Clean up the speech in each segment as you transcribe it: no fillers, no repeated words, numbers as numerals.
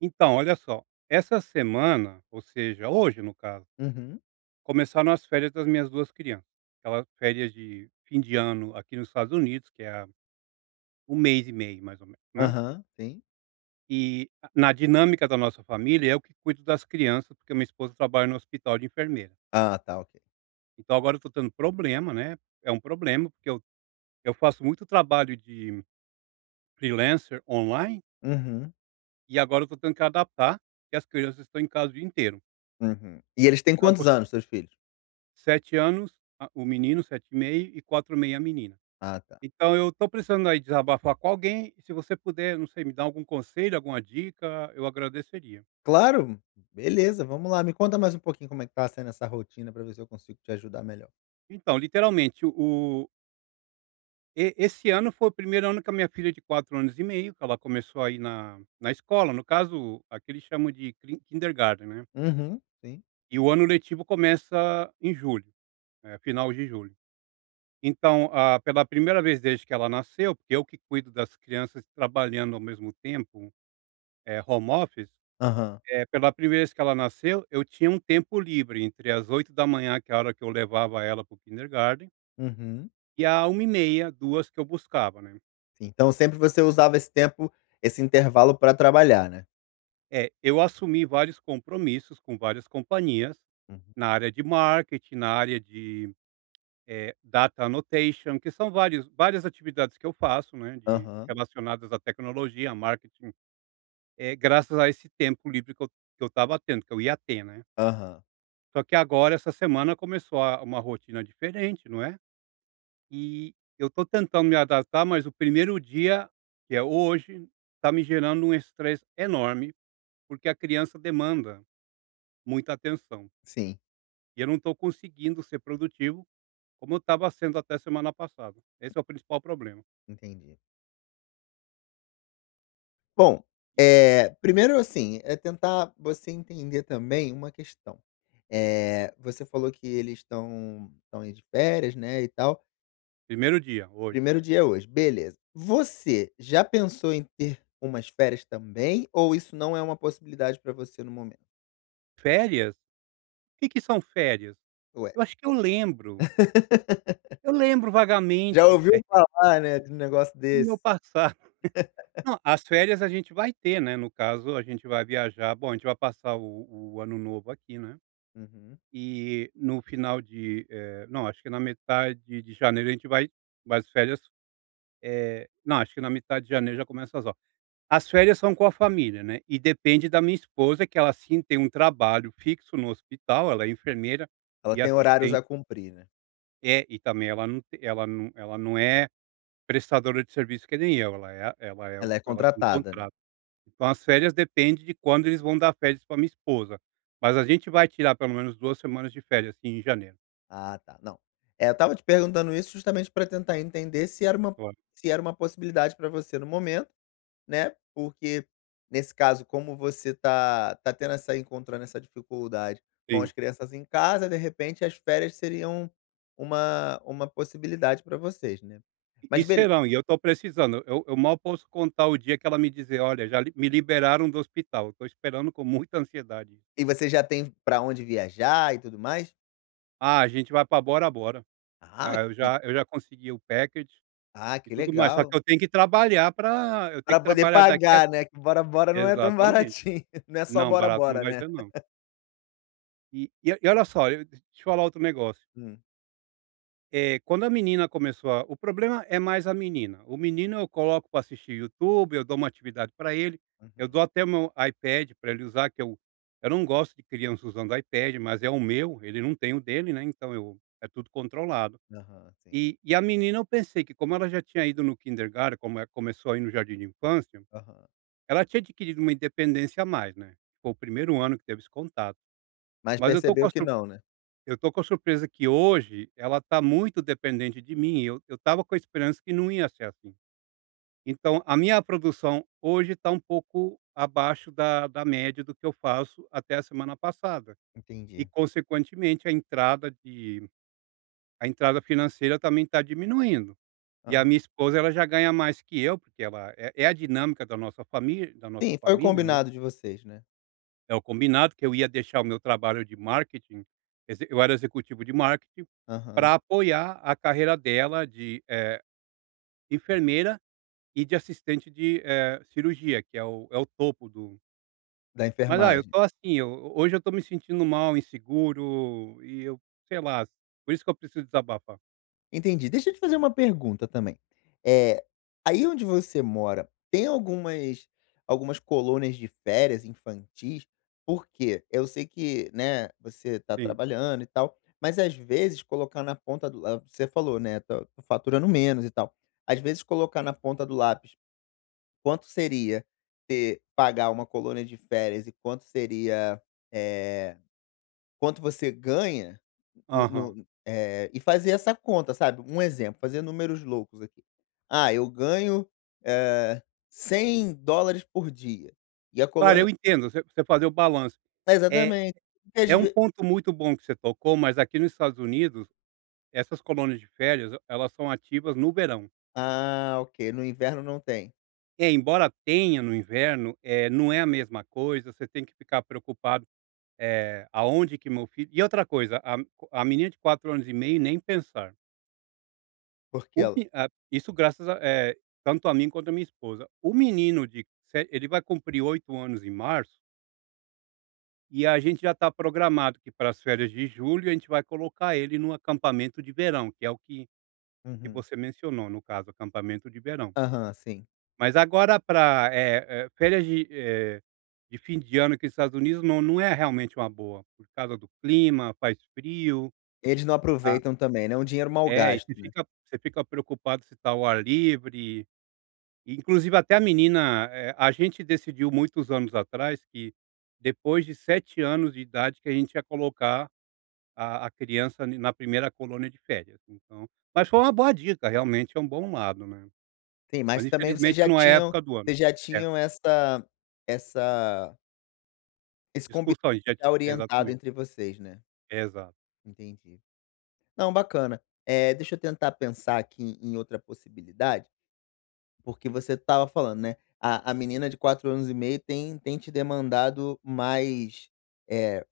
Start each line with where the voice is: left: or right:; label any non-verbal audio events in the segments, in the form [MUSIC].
right: Então, olha só, essa semana, ou seja, hoje no caso,
left: Uhum.
right: começaram as férias das minhas 2 crianças. Aquelas férias de fim de ano aqui nos Estados Unidos, que é a 1 mês e meio mais ou menos, né.
left: Aham, sim.
right: E a na dinâmica da nossa família, eu que cuido das crianças, porque minha esposa trabalha no hospital de enfermeira.
left: Ah, tá, ok.
right: Então agora eu estou tendo problema, né, é um problema, porque eu faço muito trabalho de freelancer online,
left: Uhum,
right: e agora eu estou tendo que adaptar, que as crianças estão em casa o dia inteiro.
left: uhum. E eles têm
right: Então eu
left: quantos anos, seus filhos?
right: 7 anos, a o menino, 7,5 e 4,5 a menina.
left: Ah, tá.
right: Então eu tô precisando aí desabafar com alguém e, se você puder, não sei, me dar algum conselho, alguma dica, eu agradeceria.
left: Claro, beleza, vamos lá. Me conta mais um pouquinho como é que tá sendo essa rotina pra ver se eu consigo te ajudar melhor.
right: Então, literalmente, o e esse ano foi o primeiro ano que a minha filha de 4 anos e meio, que ela começou aí na escola, no caso, aqui chamam de crin kindergarten, né.
left: Uhum, sim.
right: E o ano letivo começa em julho, final de julho. Então, pela primeira vez desde que ela nasceu, porque eu que cuido das crianças trabalhando ao mesmo tempo, é home office,
left: Aham.
right: é pela primeira vez que ela nasceu, eu tinha um tempo livre entre as 8h da manhã, que é a hora que eu levava ela para o kindergarten,
left: Uhum,
right: e a 1h30, duas, que eu buscava, né.
left: sim. Então sempre você usava esse tempo, esse intervalo pra trabalhar, né?
right: É, eu assumi vários compromissos com várias companhias,
left: Uhum.
right: na área de marketing, na área de, data annotation, que são vários várias atividades que eu faço, né, de
left: Aham,
right: relacionadas à tecnologia, a marketing, é graças a esse tempo livre que eu estava tendo, que eu ia ter, né.
left: aham.
right: Só que agora essa semana começou a uma rotina diferente, não é. E eu estou tentando me adaptar, mas o primeiro dia, que é hoje, está me gerando um estresse enorme, porque a criança demanda muita atenção.
left: Sim,
right: E eu não estou conseguindo ser produtivo como eu estava sendo até semana passada. Esse é o principal problema.
left: entendi. Bom, primeiro, assim, é tentar você entender também uma questão. Você falou que eles estão aí de férias, né, e tal.
right: Primeiro dia, hoje.
left: Primeiro dia é hoje, beleza. Você já pensou em ter umas férias também ou isso não é uma possibilidade para você no momento?
right: Férias? O que que são férias?
left: Ué,
right: Eu acho que eu lembro. Eu lembro vagamente
left: já
right: de [LAUGHS]
left: ouviu
right: férias
left: falar, né, de um negócio
right: no meu
left: desse?
right: passado. Não, as férias a gente vai ter, né, no caso a gente vai viajar. Bom, a gente vai passar o ano novo aqui, né,
left: Uhum.
right: e no final de, não, acho que na metade de janeiro a gente vai as férias. Não, acho que na metade de janeiro já começa as aulas. As férias são com a família, né, e depende da minha esposa, que ela sim tem um trabalho fixo no hospital. Ela é enfermeira
left: Ela
right: e
left: tem horários
right: assistente.
left: a cumprir, né?
right: E também ela não te ela não é prestadora de serviço que nem eu. ela é ela é
left: Ela
right: um
left: é
right: ela tem um
left: contratada, né?
right: contrato. Então as férias depende de quando eles vão dar férias para minha esposa, mas a gente vai tirar pelo menos 2 semanas de férias, assim, em janeiro.
left: Ah, tá. Não. É, eu estava te perguntando isso justamente para tentar entender
right: Claro,
left: se era uma possibilidade para você no momento, né, porque nesse caso, como você tá tendo essa encontrando essa dificuldade com as
right: sim.
left: crianças em casa, de repente, as férias seriam uma possibilidade para vocês, né.
right: E
left: Mas bele
right: serão, e eu estou precisando, eu mal posso contar o dia que ela me dizer: "Olha, já li me liberaram do hospital". Estou esperando com muita ansiedade.
left: E você já tem para onde viajar e tudo mais?
right: Ah, a gente vai para Bora Bora.
left: Ah,
right: Ah, eu
left: que
right: já eu já consegui o package
left: ah,
right: e
left: que
right: tudo mais, só que
left: legal.
right: eu tenho que trabalhar eu tenho
left: Para
right: que
left: poder
right: trabalhar daqui a
left: pagar, né, que Bora Bora não é tão
right: exatamente.
left: baratinho, [LAUGHS] não é só
right: Não,
left: Bora
right: barato não
left: Bora,
right: vai
left: né.
right: ser não. E olha só, eu deixa eu falar outro negócio.
left: Hum.
right: Quando a menina começou a O problema é mais a menina. O menino eu coloco para assistir YouTube, eu dou uma atividade para ele, eu
left: Uhum.
right: dou até o meu iPad para ele usar, que eu não gosto de criança usando iPad, mas é o meu, ele não tem o dele, né, então eu é tudo controlado.
left: Aham, sim.
right: E a menina, eu pensei que, como ela já tinha ido no kindergarten, como ela começou a ir no jardim de infância,
left: Aham.
right: ela tinha adquirido uma independência a mais, né, foi o primeiro ano que teve esse contato.
left: Mas
right: Mas
left: percebeu que não, né?
right: eu tô com a surpresa que hoje ela tá muito dependente de mim. Eu tava com a esperança que não ia ser assim. Então a minha produção hoje tá um pouco abaixo da média do que eu faço até a semana passada, e
left: Entendi.
right: consequentemente a entrada financeira também tá diminuindo. E a
left: Aham.
right: minha esposa, ela já ganha mais que eu, porque ela é a dinâmica da nossa família da nossa
left: Sim, foi o
right: família, né.
left: combinado de vocês, né?
right: É o combinado que eu ia deixar o meu trabalho de marketing, exe eu era executivo de marketing, para
left: Aham.
right: apoiar a carreira dela de, enfermeira, e de assistente de, cirurgia, que é o topo do,
left: Da
right: mas, eu
left: enfermagem.
right: tô assim. Eu hoje eu tô me sentindo mal, inseguro, e eu sei lá, por isso que eu preciso desabafar.
left: Entendi. Deixa eu te fazer uma pergunta também. Eh, Aí onde você mora, tem algumas colônias de férias infantis? Por quê? Eu sei que, né, você tá
right: Sim.
left: trabalhando e tal, mas às vezes colocar na ponta do lá você falou, né, tô faturando menos e tal. Às vezes colocar na ponta do lápis quanto seria ter pagar uma colônia de férias e quanto seria, eh, quanto você ganha no
right: Aham.
left: no eh, e fazer essa conta, sabe. Um exemplo, fazer números loucos aqui. Ah, eu ganho, eh, $100 por dia e a
right: Claro, eu
left: colônia
right: entendo, você fazer o balanço. É
left: exatamente, porque às
right: é um
left: ve
right: ponto muito bom que você tocou, mas aqui nos Estados Unidos, essas colônias de férias, elas são ativas no verão.
left: ah, ok, no inverno não tem,
right: É, embora tenha no inverno, não é a mesma coisa, você tem que ficar preocupado, aonde que meu filho, e outra coisa, a menina de 4 anos e meio, nem pensar.
left: porque
right: O
left: ela
right: me Isso graças a, tanto a mim quanto a minha esposa. O menino de se ele vai cumprir 8 anos em março, e a gente já está programado que para as férias de julho a gente vai colocar ele no acampamento de verão, que é o que que
left: uhum,
right: você mencionou, no caso, acampamento de verão.
left: aham, sim.
right: Mas agora para férias de, fim de ano aqui nos Estados Unidos, não, não é realmente uma boa, por causa do clima, faz frio.
left: Eles não
right: Ah.
left: aproveitam também, né, é um dinheiro mal
right: É, e
left: gasto.
right: você fica preocupado se está ao ar livre. E, inclusive até a menina, a gente decidiu muitos anos atrás que depois de 7 anos de idade que a gente ia colocar a criança n na primeira colônia de férias, então. Mas foi uma boa dica, realmente é um bom lado, né.
left: Sim,
right: Mas
left: mas também
right: infelizmente não é a época do ano.
left: vocês já tinham essa essa esse combinado
right: Discussões, já ti
left: já orientado
right: exatamente.
left: entre vocês, né.
right: Exato,
left: Entendi. Não, bacana. Deixa eu tentar pensar aqui em outra possibilidade, porque você estava falando, né, a menina de 4 anos e meio tem te demandado mais, eh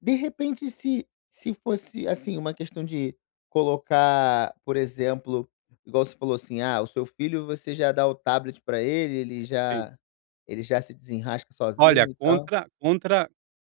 left: De repente, se fosse, assim, uma questão de colocar, por exemplo, igual você falou assim: "Ah, o seu filho você já dá o tablet para ele,
right: sim.
left: ele já se desenrasca
right: Olha,
left: sozinho e tal",
right: contra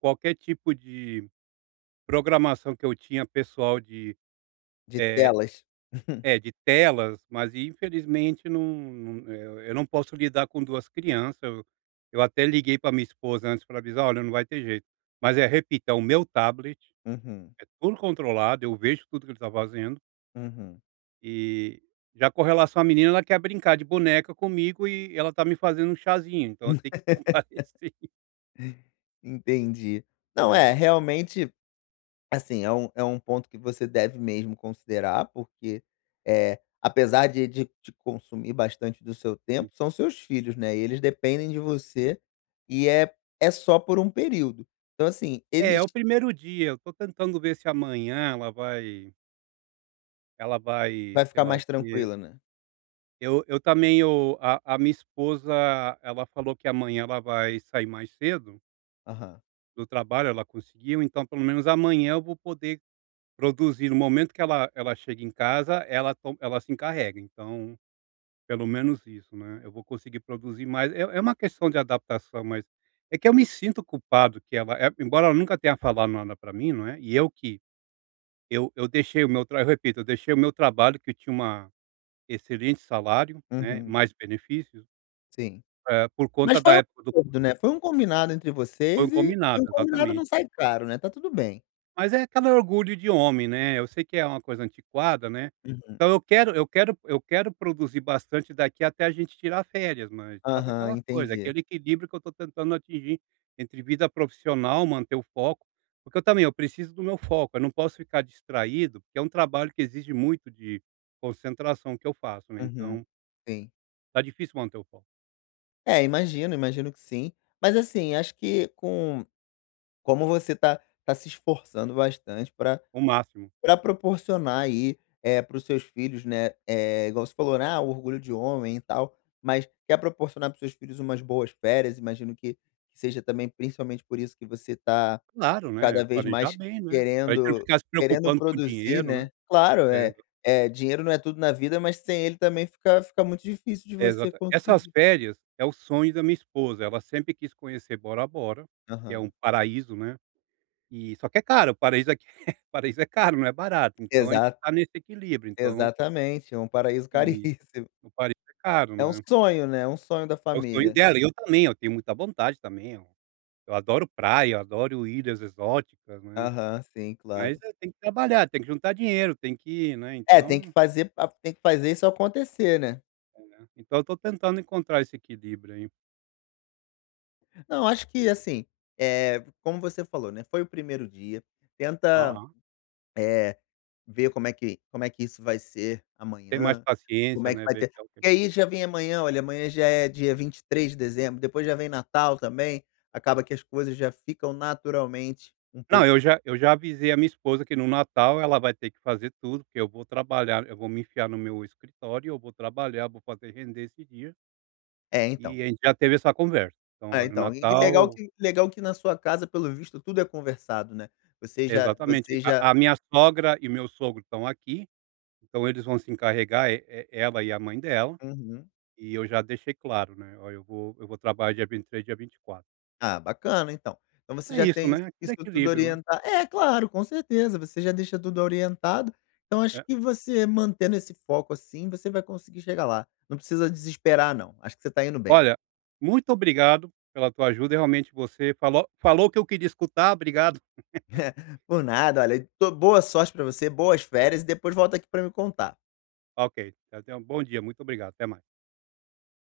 right: qualquer tipo de programação que eu tinha, pessoal, de,
left: de
right: eh,
left: telas.
right: de telas, mas infelizmente não, não, eu não posso lidar com 2 crianças. Eu até liguei para minha esposa antes para avisar: "Olha, não vai ter jeito". Mas é, repito, é o meu tablet,
left: [LAUGHS] uhum,
right: é tudo controlado, eu vejo tudo que ele está fazendo.
left: uhum.
right: E já com relação à menina, ela quer brincar de boneca comigo e ela tá me fazendo um chazinho, então eu tenho que
left: [LAUGHS]
right: [LAUGHS] comparecer.
left: Entendi. Não, é,
right: É,
left: realmente. Assim, é é um ponto que você deve mesmo considerar, porque, é apesar de te consumir bastante do seu
right: sim.
left: tempo, são seus filhos, né, e eles dependem de você, e é só por um período. Então, assim,
right: É, é o
left: existe
right: primeiro dia, eu tô tentando ver se amanhã ela vai,
left: vai
right: sei
left: ficar
right: lá o
left: mais
right: quê.
left: tranquila, né?
right: Eu também, eu a minha esposa, ela falou que amanhã ela vai sair mais cedo
left: Aham.
right: do trabalho, ela conseguiu, então pelo menos amanhã eu vou poder produzir. No momento que ela chega em casa, ela se encarrega, então pelo menos isso, né, eu vou conseguir produzir mais. É uma questão de adaptação, mas é que eu me sinto culpado que embora ela nunca tenha falado nada para mim, não é, e eu que eu deixei o meu trabalho, eu repito, eu deixei o meu trabalho que tinha uma excelente salário, né,
left: Uhum,
right: mais benefícios,
left: sim.
right: por
left: Mas
right: conta da
left: foi um
right: época do,
left: acordo, né, foi um combinado entre
right: foi um
left: vocês e
right: combinado,
left: um combinado
right: exatamente.
left: não sai caro, né, tá tudo bem.
right: Mas é aquele orgulho de homem, né, eu sei que é uma coisa antiquada, né,
left: Uhum.
right: então eu quero produzir bastante daqui até a gente tirar férias, mas sabe
left: Aham,
right: aquela coisa,
left: entendi.
right: aquele equilíbrio que eu estou tentando atingir entre vida profissional, manter o foco, porque eu também, eu preciso do meu foco, eu não posso ficar distraído, porque é um trabalho que exige muito de concentração, que eu faço, né,
left: Uhum.
right: então
left: Sim.
right: tá difícil manter o foco,
left: É, imagino, imagino que sim. Mas assim, acho que com como você tá se esforçando bastante para
right: o máximo.
left: proporcionar aí, para os seus filhos, né, é igual você falou, né: "Ah, o orgulho de homem e tal", mas quer proporcionar para os seus filhos umas boas férias, imagino que seja também principalmente por isso que você tá
right: Claro, né,
left: cada vez
right: planejar
left: mais
right: bem, né, pra gente não
left: querendo
right: ficar se
left: querendo
right: preocupando com
left: produzir,
right: dinheiro, né.
left: né. Claro,
right: É.
left: é dinheiro não é tudo na vida, mas sem ele também fica muito difícil de
right: É,
left: você
right: exata essas
left: conseguir.
right: férias é o sonho da minha esposa, ela sempre quis conhecer Bora Bora, que é um
left: Aham.
right: paraíso, né, e só que é caro, o paraíso aqui. [LAUGHS] Paraíso é caro, não é barato, então a gente
left: Exa
right: tá nesse equilíbrio. Então,
left: Exatamente, é um paraíso [LAUGHS]
right: e
left: caríssimo.
right: o paraíso é caro,
left: É um
right: né.
left: sonho, né, é um sonho da
right: É o sonho
left: família.
right: dela, e eu também, eu tenho muita vontade também, eu adoro praia, eu adoro ilhas exóticas, né,
left: Aham, sim,
right: mas,
left: claro.
right: tem que trabalhar, tem que juntar dinheiro, tem que ir, né,
left: É, tem que
right: então.
left: fazer a tem que fazer isso acontecer, né.
right: Né, então eu tô tentando encontrar esse equilíbrio aí.
left: Não, acho que assim, como você falou, né, foi o primeiro dia, tenta,
right: Aham.
left: eh Ver como é que isso vai ser
right: Ter mais
left: amanhã, como
right: paciência,
left: é que
right: né,
left: vai
right: ver
left: ter
right: que é o.
left: porque aí já vem amanhã, olha, amanhã já é dia 23 de dezembro, depois já vem Natal também, acaba que as coisas já ficam naturalmente um
right: Não,
left: pouco
right: eu já avisei a minha esposa que no Natal ela vai ter que fazer tudo, porque eu vou trabalhar, eu vou me enfiar no meu escritório, eu vou trabalhar, vou fazer render esse dia,
left: é,
right: e
left: então.
right: a gente já teve essa conversa. Então,
left: É,
right: olha, o
left: então. E que legal
right: Natal.
left: que na sua casa, pelo visto, tudo é conversado, né.
right: Exatamente,
left: Você
right: a
left: já
right: minha sogra e meu sogro estão aqui, então eles vão se encarregar, e ela e a mãe dela,
left: uhum.
right: e eu já deixei claro, né: "Olha, eu vou trabalhar dia 23, dia 24".
left: Ah, bacana então. Então você
right: É
left: já
right: isso,
left: tem
right: né, aquele
left: isso tudo
right: equilíbrio, né.
left: orientado. É, claro, com certeza, você já deixa tudo orientado, então acho
right: É.
left: que você mantendo esse foco, assim, você vai conseguir chegar lá. Não precisa desesperar não, acho que você está indo bem.
right: Olha, muito obrigado pela tua ajuda, realmente você falou o que eu queria escutar, obrigado.
left: Por nada, olha, tô boa sorte pra você, boas férias e depois volta aqui pra me contar.
right: Ok, até, um bom dia, muito obrigado, até mais.